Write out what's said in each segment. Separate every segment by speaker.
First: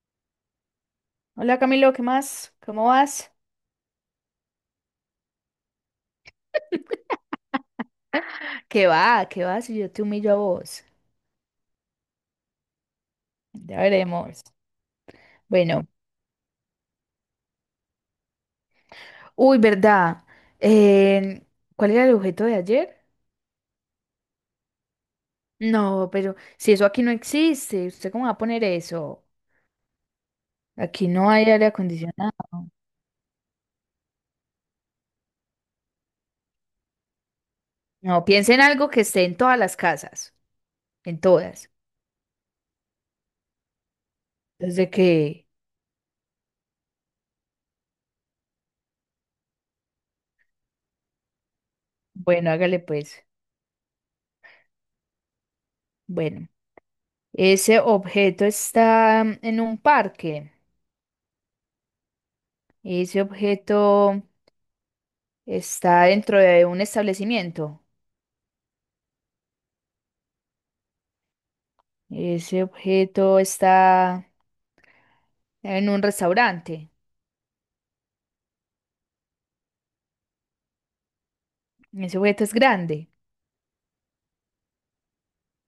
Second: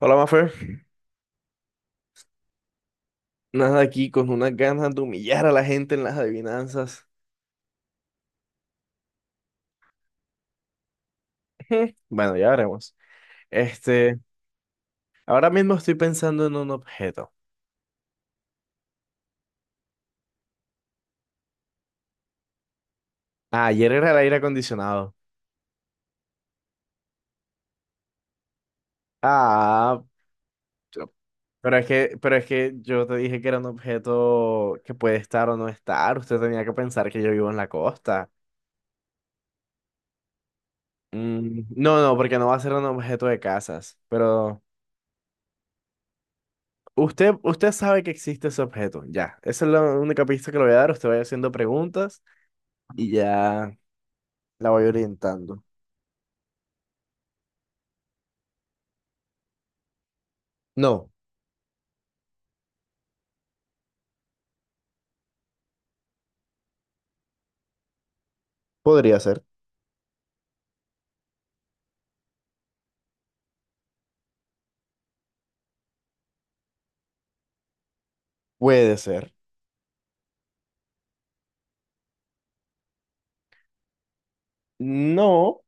Speaker 1: Hola, Mafer.
Speaker 2: Hola Camilo, ¿qué más? ¿Cómo vas?
Speaker 1: Nada aquí con unas ganas de humillar a la gente en las adivinanzas.
Speaker 2: ¿Qué va? ¿Qué vas? Si yo te humillo a vos.
Speaker 1: Bueno, ya veremos.
Speaker 2: Ya
Speaker 1: Este,
Speaker 2: veremos.
Speaker 1: ahora mismo
Speaker 2: Bueno,
Speaker 1: estoy pensando en un objeto.
Speaker 2: uy, ¿verdad? Eh, ¿Cuál era el objeto de ayer?
Speaker 1: Ah, ayer era el aire acondicionado.
Speaker 2: No, pero si eso aquí no existe, ¿usted cómo va a poner eso?
Speaker 1: Ah,
Speaker 2: Aquí
Speaker 1: yo-
Speaker 2: no hay aire acondicionado.
Speaker 1: pero es que yo te dije que era un objeto que puede estar o no estar. Usted tenía que pensar que yo vivo en la
Speaker 2: No,
Speaker 1: costa.
Speaker 2: piense en algo que esté en todas las casas, en
Speaker 1: Mm,
Speaker 2: todas.
Speaker 1: no, no, porque no va a ser un objeto de casas. Pero
Speaker 2: Desde que,
Speaker 1: usted sabe que existe ese objeto. Ya, esa es la única pista que le voy a dar. Usted vaya haciendo preguntas
Speaker 2: bueno, hágale
Speaker 1: y
Speaker 2: pues.
Speaker 1: ya. La voy orientando.
Speaker 2: Bueno, ese objeto está en un parque.
Speaker 1: No,
Speaker 2: Ese objeto Está dentro de un establecimiento.
Speaker 1: podría ser.
Speaker 2: Ese objeto está en un restaurante.
Speaker 1: Puede ser.
Speaker 2: Ese objeto es grande.
Speaker 1: No,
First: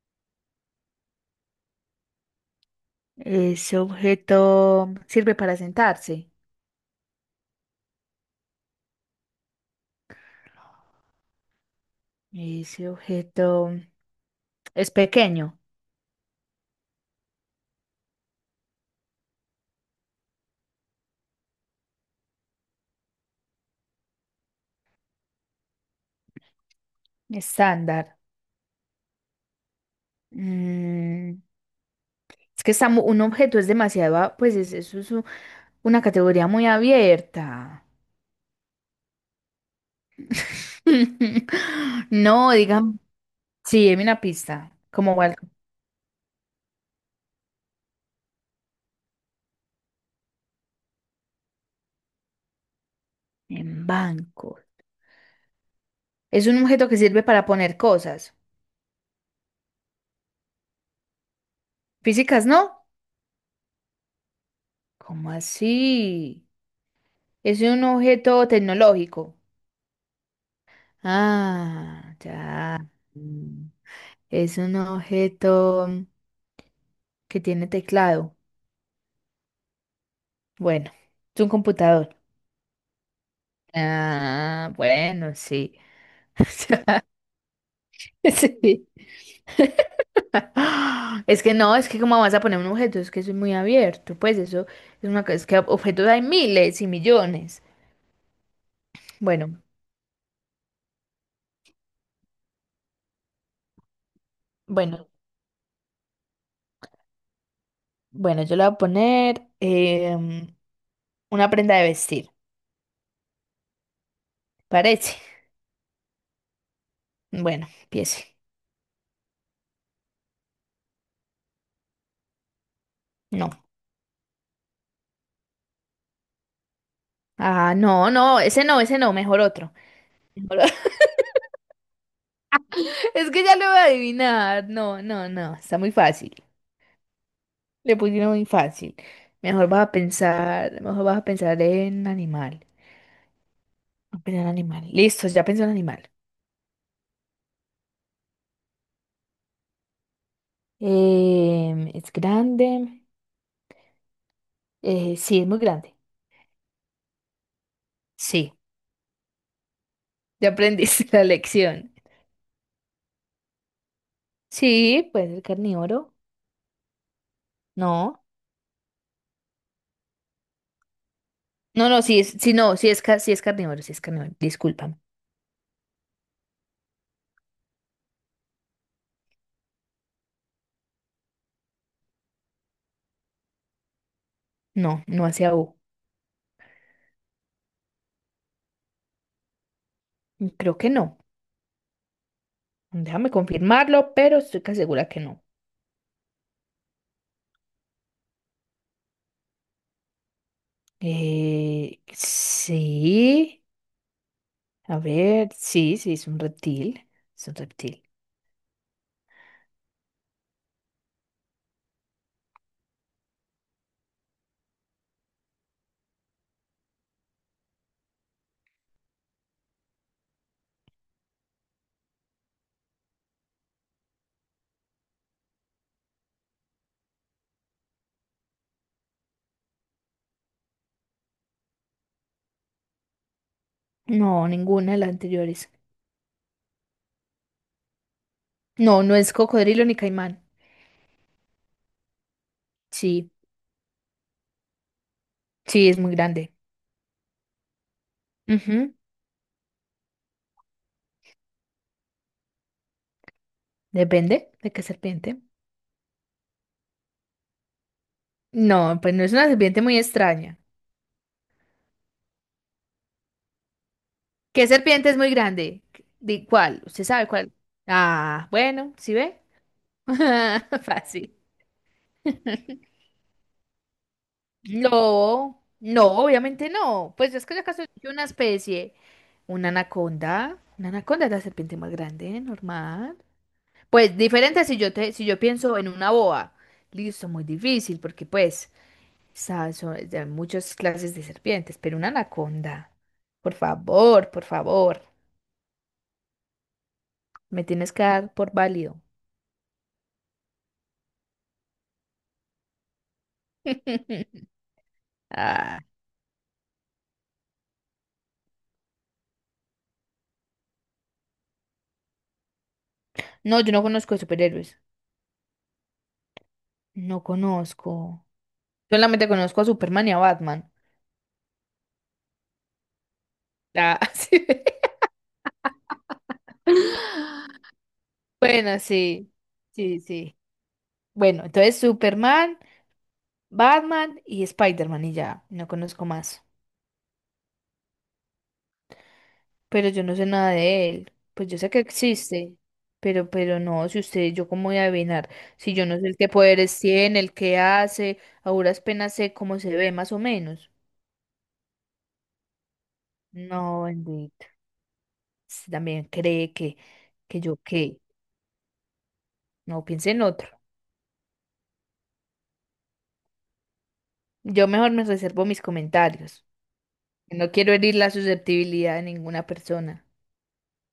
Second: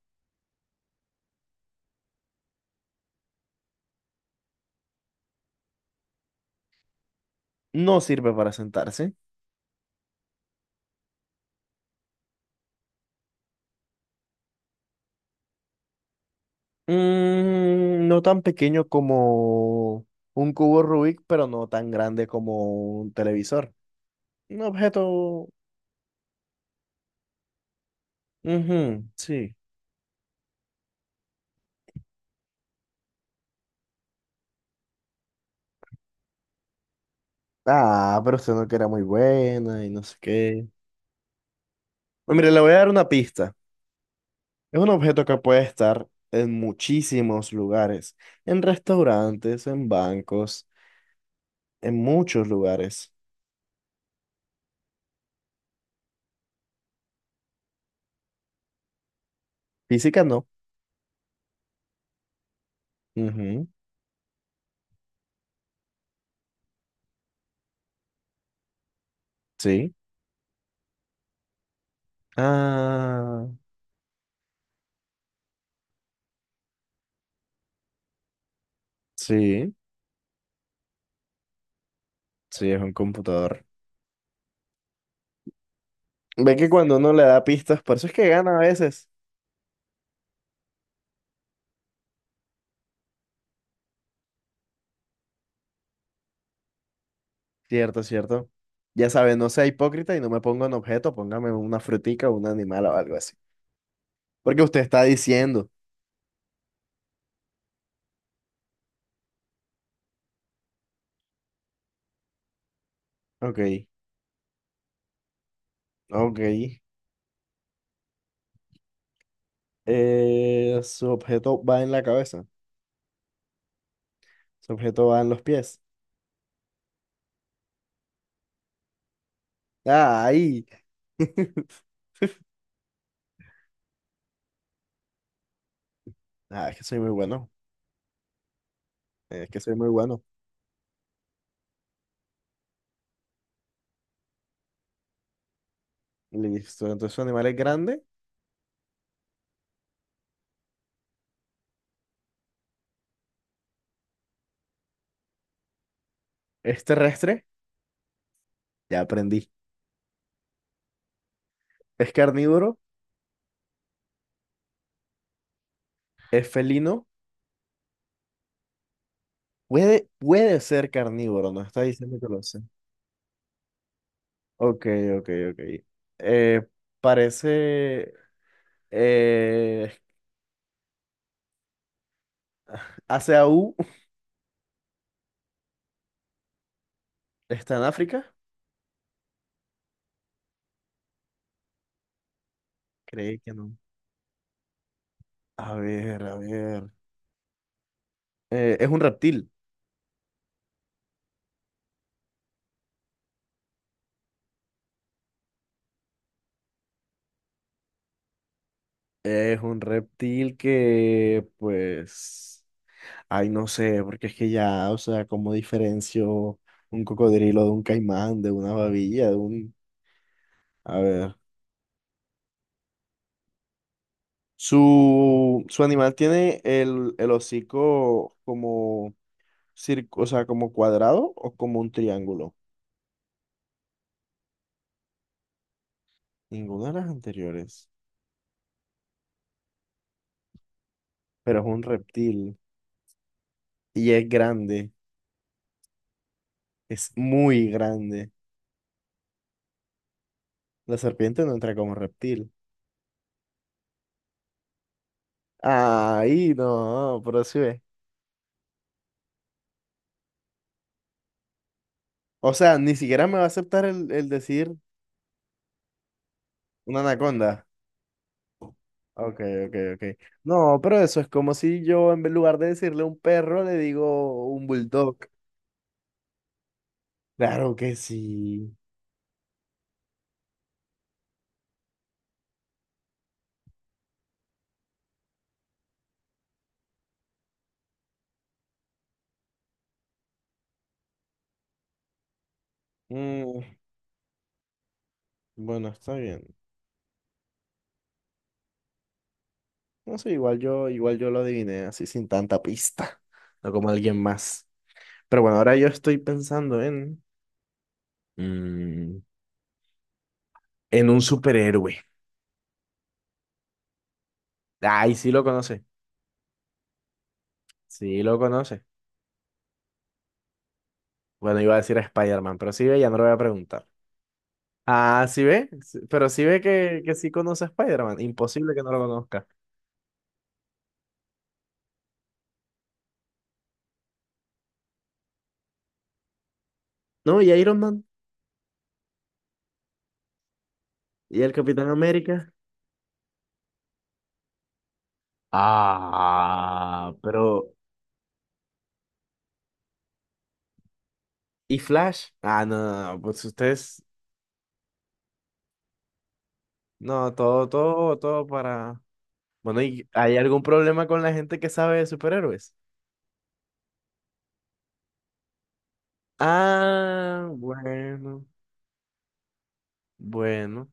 Speaker 2: Ese objeto sirve para sentarse.
Speaker 1: no sirve para sentarse.
Speaker 2: Ese objeto es pequeño,
Speaker 1: Mm, no tan pequeño como un cubo Rubik, pero no tan grande como un televisor. Un objeto.
Speaker 2: estándar.
Speaker 1: Ujú, sí.
Speaker 2: Mm, es que está un objeto es demasiado, pues es, una categoría muy abierta.
Speaker 1: Ah, pero usted no que era muy buena y no sé qué. Pues mire,
Speaker 2: No,
Speaker 1: le voy a dar
Speaker 2: digan,
Speaker 1: una pista.
Speaker 2: sí, deme una pista.
Speaker 1: Es un
Speaker 2: ¿Como
Speaker 1: objeto
Speaker 2: cuál?
Speaker 1: que puede estar en muchísimos lugares. En restaurantes, en bancos, en muchos lugares.
Speaker 2: En banco. Es un objeto que sirve para poner cosas.
Speaker 1: Física no.
Speaker 2: Físicas, ¿no?
Speaker 1: Ujú,
Speaker 2: ¿Cómo así? Es un objeto tecnológico.
Speaker 1: sí.
Speaker 2: Ah, ya.
Speaker 1: Ah,
Speaker 2: Mm. Es un objeto que tiene teclado.
Speaker 1: sí,
Speaker 2: Bueno, es un computador.
Speaker 1: sí, es un computador.
Speaker 2: Ah, bueno, sí.
Speaker 1: Ve que cuando uno le da pistas, por eso es que gana a
Speaker 2: Sí.
Speaker 1: veces.
Speaker 2: Es que no, es que cómo vas a poner un objeto, es que eso es muy abierto, pues eso es una cosa, es que objetos hay miles y millones.
Speaker 1: Cierto, cierto. Ya sabe, no
Speaker 2: Bueno,
Speaker 1: sea hipócrita y no me ponga un objeto, póngame una frutica o un animal o algo así. Porque usted está
Speaker 2: bueno.
Speaker 1: diciendo.
Speaker 2: Bueno, yo le voy a poner una prenda de vestir.
Speaker 1: Ok,
Speaker 2: Parece.
Speaker 1: ok.
Speaker 2: Bueno, empiece.
Speaker 1: Su objeto va en la cabeza,
Speaker 2: No.
Speaker 1: su objeto va en los pies.
Speaker 2: Ah, no, no, ese no, ese no, mejor otro. Mejor o-
Speaker 1: ¡Ay!
Speaker 2: Es que ya lo voy a adivinar. No, no, no, está muy fácil.
Speaker 1: Ah, es que soy muy bueno,
Speaker 2: Le pusieron muy fácil.
Speaker 1: es que
Speaker 2: Mejor
Speaker 1: soy muy
Speaker 2: vas a
Speaker 1: bueno.
Speaker 2: pensar, mejor vas a pensar en animal. Vas a pensar en animal. Listo, ya pensó en animal.
Speaker 1: Listo, entonces su animal es grande,
Speaker 2: Es grande. Sí, es muy grande.
Speaker 1: es terrestre,
Speaker 2: Sí,
Speaker 1: ya aprendí.
Speaker 2: ya aprendiste la lección.
Speaker 1: Es carnívoro,
Speaker 2: Sí, puede ser carnívoro.
Speaker 1: es felino,
Speaker 2: No.
Speaker 1: puede ser carnívoro, no está
Speaker 2: No, no,
Speaker 1: diciendo
Speaker 2: sí,
Speaker 1: que
Speaker 2: es,
Speaker 1: lo
Speaker 2: sí,
Speaker 1: sea.
Speaker 2: no, sí es, sí es carnívoro,
Speaker 1: Ok,
Speaker 2: discúlpame.
Speaker 1: ok, ok. Eh, parece, eh, hace AU,
Speaker 2: No, no hacia U.
Speaker 1: está en África,
Speaker 2: Creo que no. Déjame
Speaker 1: creí que no.
Speaker 2: confirmarlo, pero estoy casi segura que no.
Speaker 1: A ver, a ver. Eh, es un reptil,
Speaker 2: Sí, a ver, sí, sí, es un reptil, es un reptil.
Speaker 1: es un reptil que, pues, ay, no sé, porque es que ya, o sea, ¿cómo diferencio un cocodrilo de un caimán, de una babilla, de un... A ver. Su animal tiene el hocico como, o sea, como cuadrado o como un triángulo.
Speaker 2: No, ninguna de las anteriores.
Speaker 1: Ninguna de las anteriores.
Speaker 2: No, no es cocodrilo ni caimán.
Speaker 1: Pero es un reptil
Speaker 2: Sí,
Speaker 1: y es grande.
Speaker 2: sí, es muy grande.
Speaker 1: Es muy grande.
Speaker 2: Ujú.
Speaker 1: La serpiente no entra como reptil.
Speaker 2: Depende de qué serpiente.
Speaker 1: Ay, no, pero sí ve.
Speaker 2: No, pues no es una serpiente muy extraña.
Speaker 1: O sea, ni siquiera me va a aceptar el
Speaker 2: ¿Qué
Speaker 1: decir
Speaker 2: serpiente es muy grande? ¿De cuál?
Speaker 1: una
Speaker 2: ¿Usted sabe cuál?
Speaker 1: anaconda.
Speaker 2: Ah, bueno, ¿sí
Speaker 1: Ok,
Speaker 2: ve?
Speaker 1: ok, ok. No, pero eso es
Speaker 2: Fácil.
Speaker 1: como si yo en lugar de decirle un perro le digo un bulldog.
Speaker 2: No, no, obviamente no. Pues es que
Speaker 1: Claro
Speaker 2: acaso es
Speaker 1: que
Speaker 2: una
Speaker 1: sí.
Speaker 2: especie, una anaconda es la serpiente más grande, normal. Pues diferente si yo te, si yo pienso en una boa. Listo, muy difícil, porque pues, sabes, hay muchas clases de serpientes, pero una anaconda.
Speaker 1: Mm,
Speaker 2: Por favor,
Speaker 1: bueno, está bien.
Speaker 2: me tienes que dar por válido.
Speaker 1: No sé, igual yo lo adiviné así sin tanta pista, no como alguien más. Pero bueno, ahora
Speaker 2: Ah.
Speaker 1: yo estoy pensando en, mm, en un superhéroe.
Speaker 2: No, yo no conozco de superhéroes.
Speaker 1: Ay, sí lo conoce,
Speaker 2: No
Speaker 1: sí
Speaker 2: conozco.
Speaker 1: lo conoce.
Speaker 2: Solamente conozco a Superman y a Batman.
Speaker 1: Bueno, iba a decir a Spider-Man, pero sí ve, ya no lo voy a preguntar.
Speaker 2: Ah, sí.
Speaker 1: Ah, sí ve, sí, pero sí ve que sí conoce a Spider-Man. Imposible
Speaker 2: Bueno,
Speaker 1: que no lo
Speaker 2: sí.
Speaker 1: conozca.
Speaker 2: Sí, sí. Bueno, entonces Superman, Batman y Spider-Man y ya. No conozco más.
Speaker 1: No, y Iron Man,
Speaker 2: Pero yo no sé nada de él.
Speaker 1: y
Speaker 2: Pues
Speaker 1: el
Speaker 2: yo sé que
Speaker 1: Capitán América.
Speaker 2: existe. Pero no, si usted, yo cómo voy a adivinar. Si yo no sé el qué poderes
Speaker 1: Ah,
Speaker 2: tiene, el qué
Speaker 1: pero...
Speaker 2: hace, a duras penas sé cómo se ve más o menos.
Speaker 1: ¿Y Flash? Ah, no, no, no, pues
Speaker 2: No,
Speaker 1: ustedes
Speaker 2: bendito. Usted también cree
Speaker 1: no,
Speaker 2: que yo
Speaker 1: todo,
Speaker 2: qué.
Speaker 1: todo, todo para... Bueno,
Speaker 2: No,
Speaker 1: ¿y
Speaker 2: piense en
Speaker 1: hay
Speaker 2: otro.
Speaker 1: algún problema con la gente que sabe de superhéroes?
Speaker 2: Yo mejor me reservo mis comentarios.
Speaker 1: Ah,
Speaker 2: No quiero herir la
Speaker 1: bueno,
Speaker 2: susceptibilidad de ninguna persona.
Speaker 1: bueno.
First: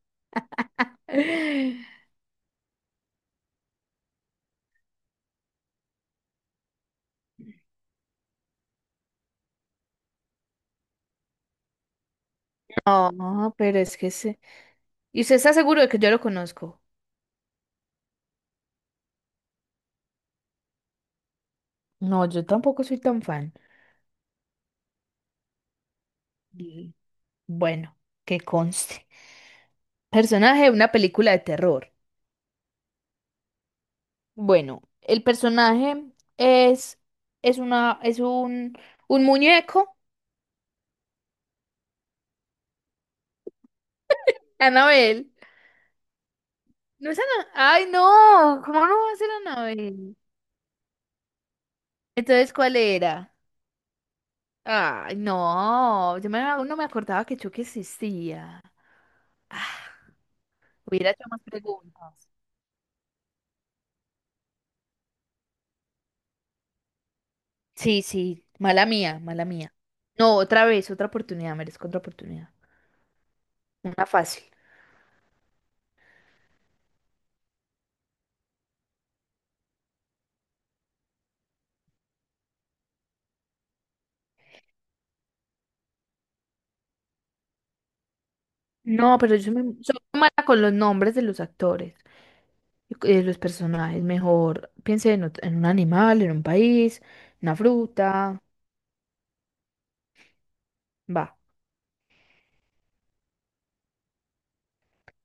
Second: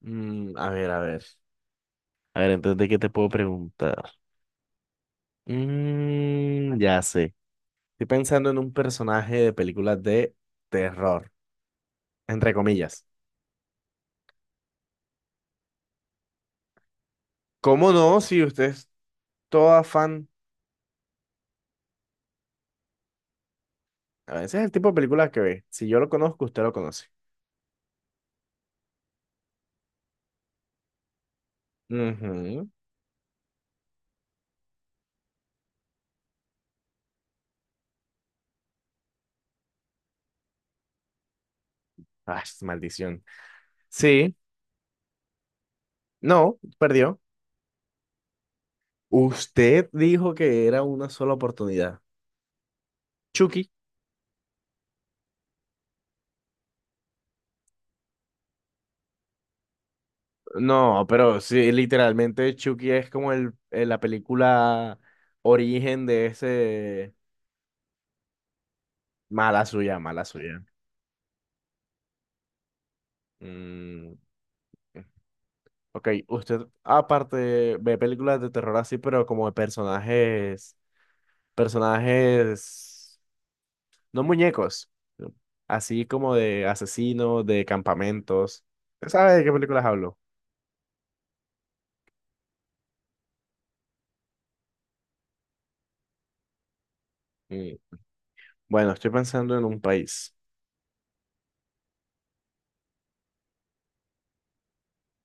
Speaker 1: Mm, a ver, a ver. A ver, entonces, ¿de qué te puedo preguntar? Mm, ya sé. Estoy pensando en un personaje de películas de terror, entre comillas.
Speaker 2: No, pero es que se... ¿Y usted está seguro de que yo lo conozco?
Speaker 1: ¿Cómo no? Si usted es toda fan.
Speaker 2: No, yo tampoco soy tan fan.
Speaker 1: A veces es el tipo de películas que ve. Si yo lo conozco, usted lo
Speaker 2: Y
Speaker 1: conoce.
Speaker 2: bueno, que conste. Personaje de una película de terror.
Speaker 1: Ujú.
Speaker 2: Bueno, el personaje es es un muñeco,
Speaker 1: Ah, maldición. Sí,
Speaker 2: Anabel.
Speaker 1: no,
Speaker 2: No
Speaker 1: perdió.
Speaker 2: es Ana, ay no, ¿cómo no va a ser
Speaker 1: Usted
Speaker 2: Anabel?
Speaker 1: dijo que era una sola oportunidad.
Speaker 2: Entonces, ¿cuál era?
Speaker 1: Chucky.
Speaker 2: Ay, no, no me acordaba que Chucky existía. Ah,
Speaker 1: No,
Speaker 2: hubiera hecho
Speaker 1: pero
Speaker 2: más
Speaker 1: sí,
Speaker 2: preguntas.
Speaker 1: literalmente Chucky es como el, la película origen de ese...
Speaker 2: Sí, sí, mala mía, mala
Speaker 1: Mala
Speaker 2: mía.
Speaker 1: suya, mala
Speaker 2: No,
Speaker 1: suya.
Speaker 2: otra vez, otra oportunidad, merezco otra oportunidad. Una
Speaker 1: Mm,
Speaker 2: fácil.
Speaker 1: ok, usted aparte ve películas de terror así, pero como de personajes, personajes, no muñecos, así como de asesinos, de campamentos.
Speaker 2: No,
Speaker 1: ¿Sabe
Speaker 2: pero yo
Speaker 1: de qué
Speaker 2: soy,
Speaker 1: películas
Speaker 2: soy
Speaker 1: hablo?
Speaker 2: muy mala con los nombres de los actores, y de los personajes. Mejor piense en un animal, en un país, una
Speaker 1: Mm,
Speaker 2: fruta.
Speaker 1: bueno, estoy pensando en un país.
Speaker 2: Va.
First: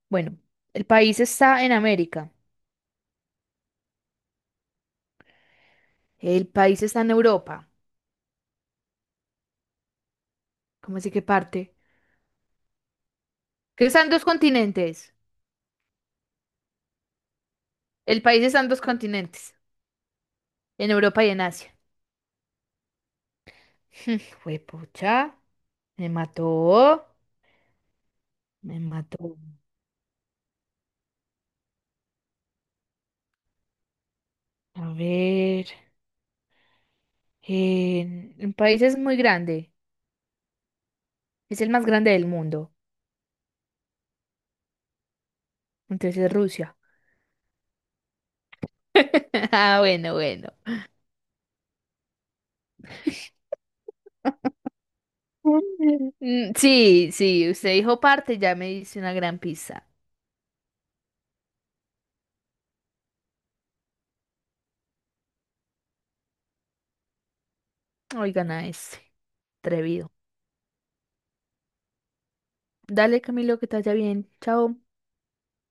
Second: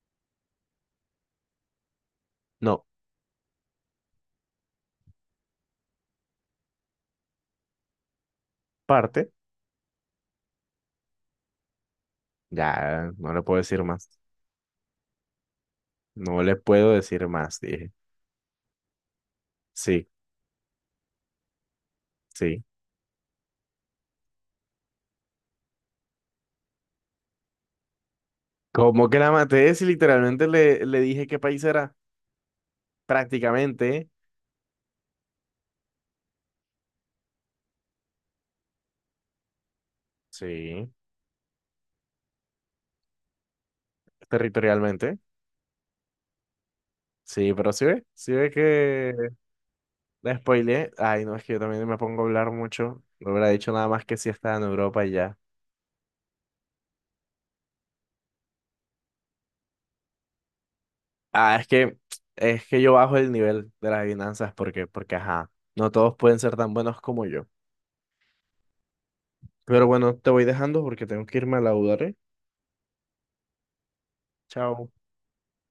Speaker 2: Bueno, el país está en América.
Speaker 1: No,
Speaker 2: El país está en Europa.
Speaker 1: parte,
Speaker 2: ¿Cómo así que parte?
Speaker 1: ya no le puedo decir
Speaker 2: Que
Speaker 1: más.
Speaker 2: están dos continentes.
Speaker 1: No le puedo decir más, dije.
Speaker 2: El país está en dos continentes,
Speaker 1: Sí,
Speaker 2: en Europa y en Asia.
Speaker 1: sí.
Speaker 2: pucha, me mató, me
Speaker 1: ¿Cómo que la
Speaker 2: mató.
Speaker 1: maté? Si literalmente le, le dije qué país era. Prácticamente.
Speaker 2: A ver, el país es muy grande,
Speaker 1: Sí.
Speaker 2: es el más grande del mundo,
Speaker 1: Territorialmente.
Speaker 2: entonces es Rusia.
Speaker 1: Sí, pero sí ve que
Speaker 2: Ah, bueno,
Speaker 1: la
Speaker 2: bueno.
Speaker 1: spoileé. Ay, no, es que yo también me pongo a hablar mucho. No hubiera dicho nada más que si estaba en Europa y ya.
Speaker 2: Mm, sí, sí, usted dijo parte, ya me hice una gran pizza.
Speaker 1: Ah, es que yo bajo el nivel de las adivinanzas porque, porque, ajá, no todos pueden ser tan buenos como yo.
Speaker 2: Oigan a ese,
Speaker 1: Pero
Speaker 2: atrevido.
Speaker 1: bueno, te voy dejando porque tengo que irme a laudar, ¿eh?
Speaker 2: Dale, Camilo, que te vaya bien. Chao.
Speaker 1: Chao.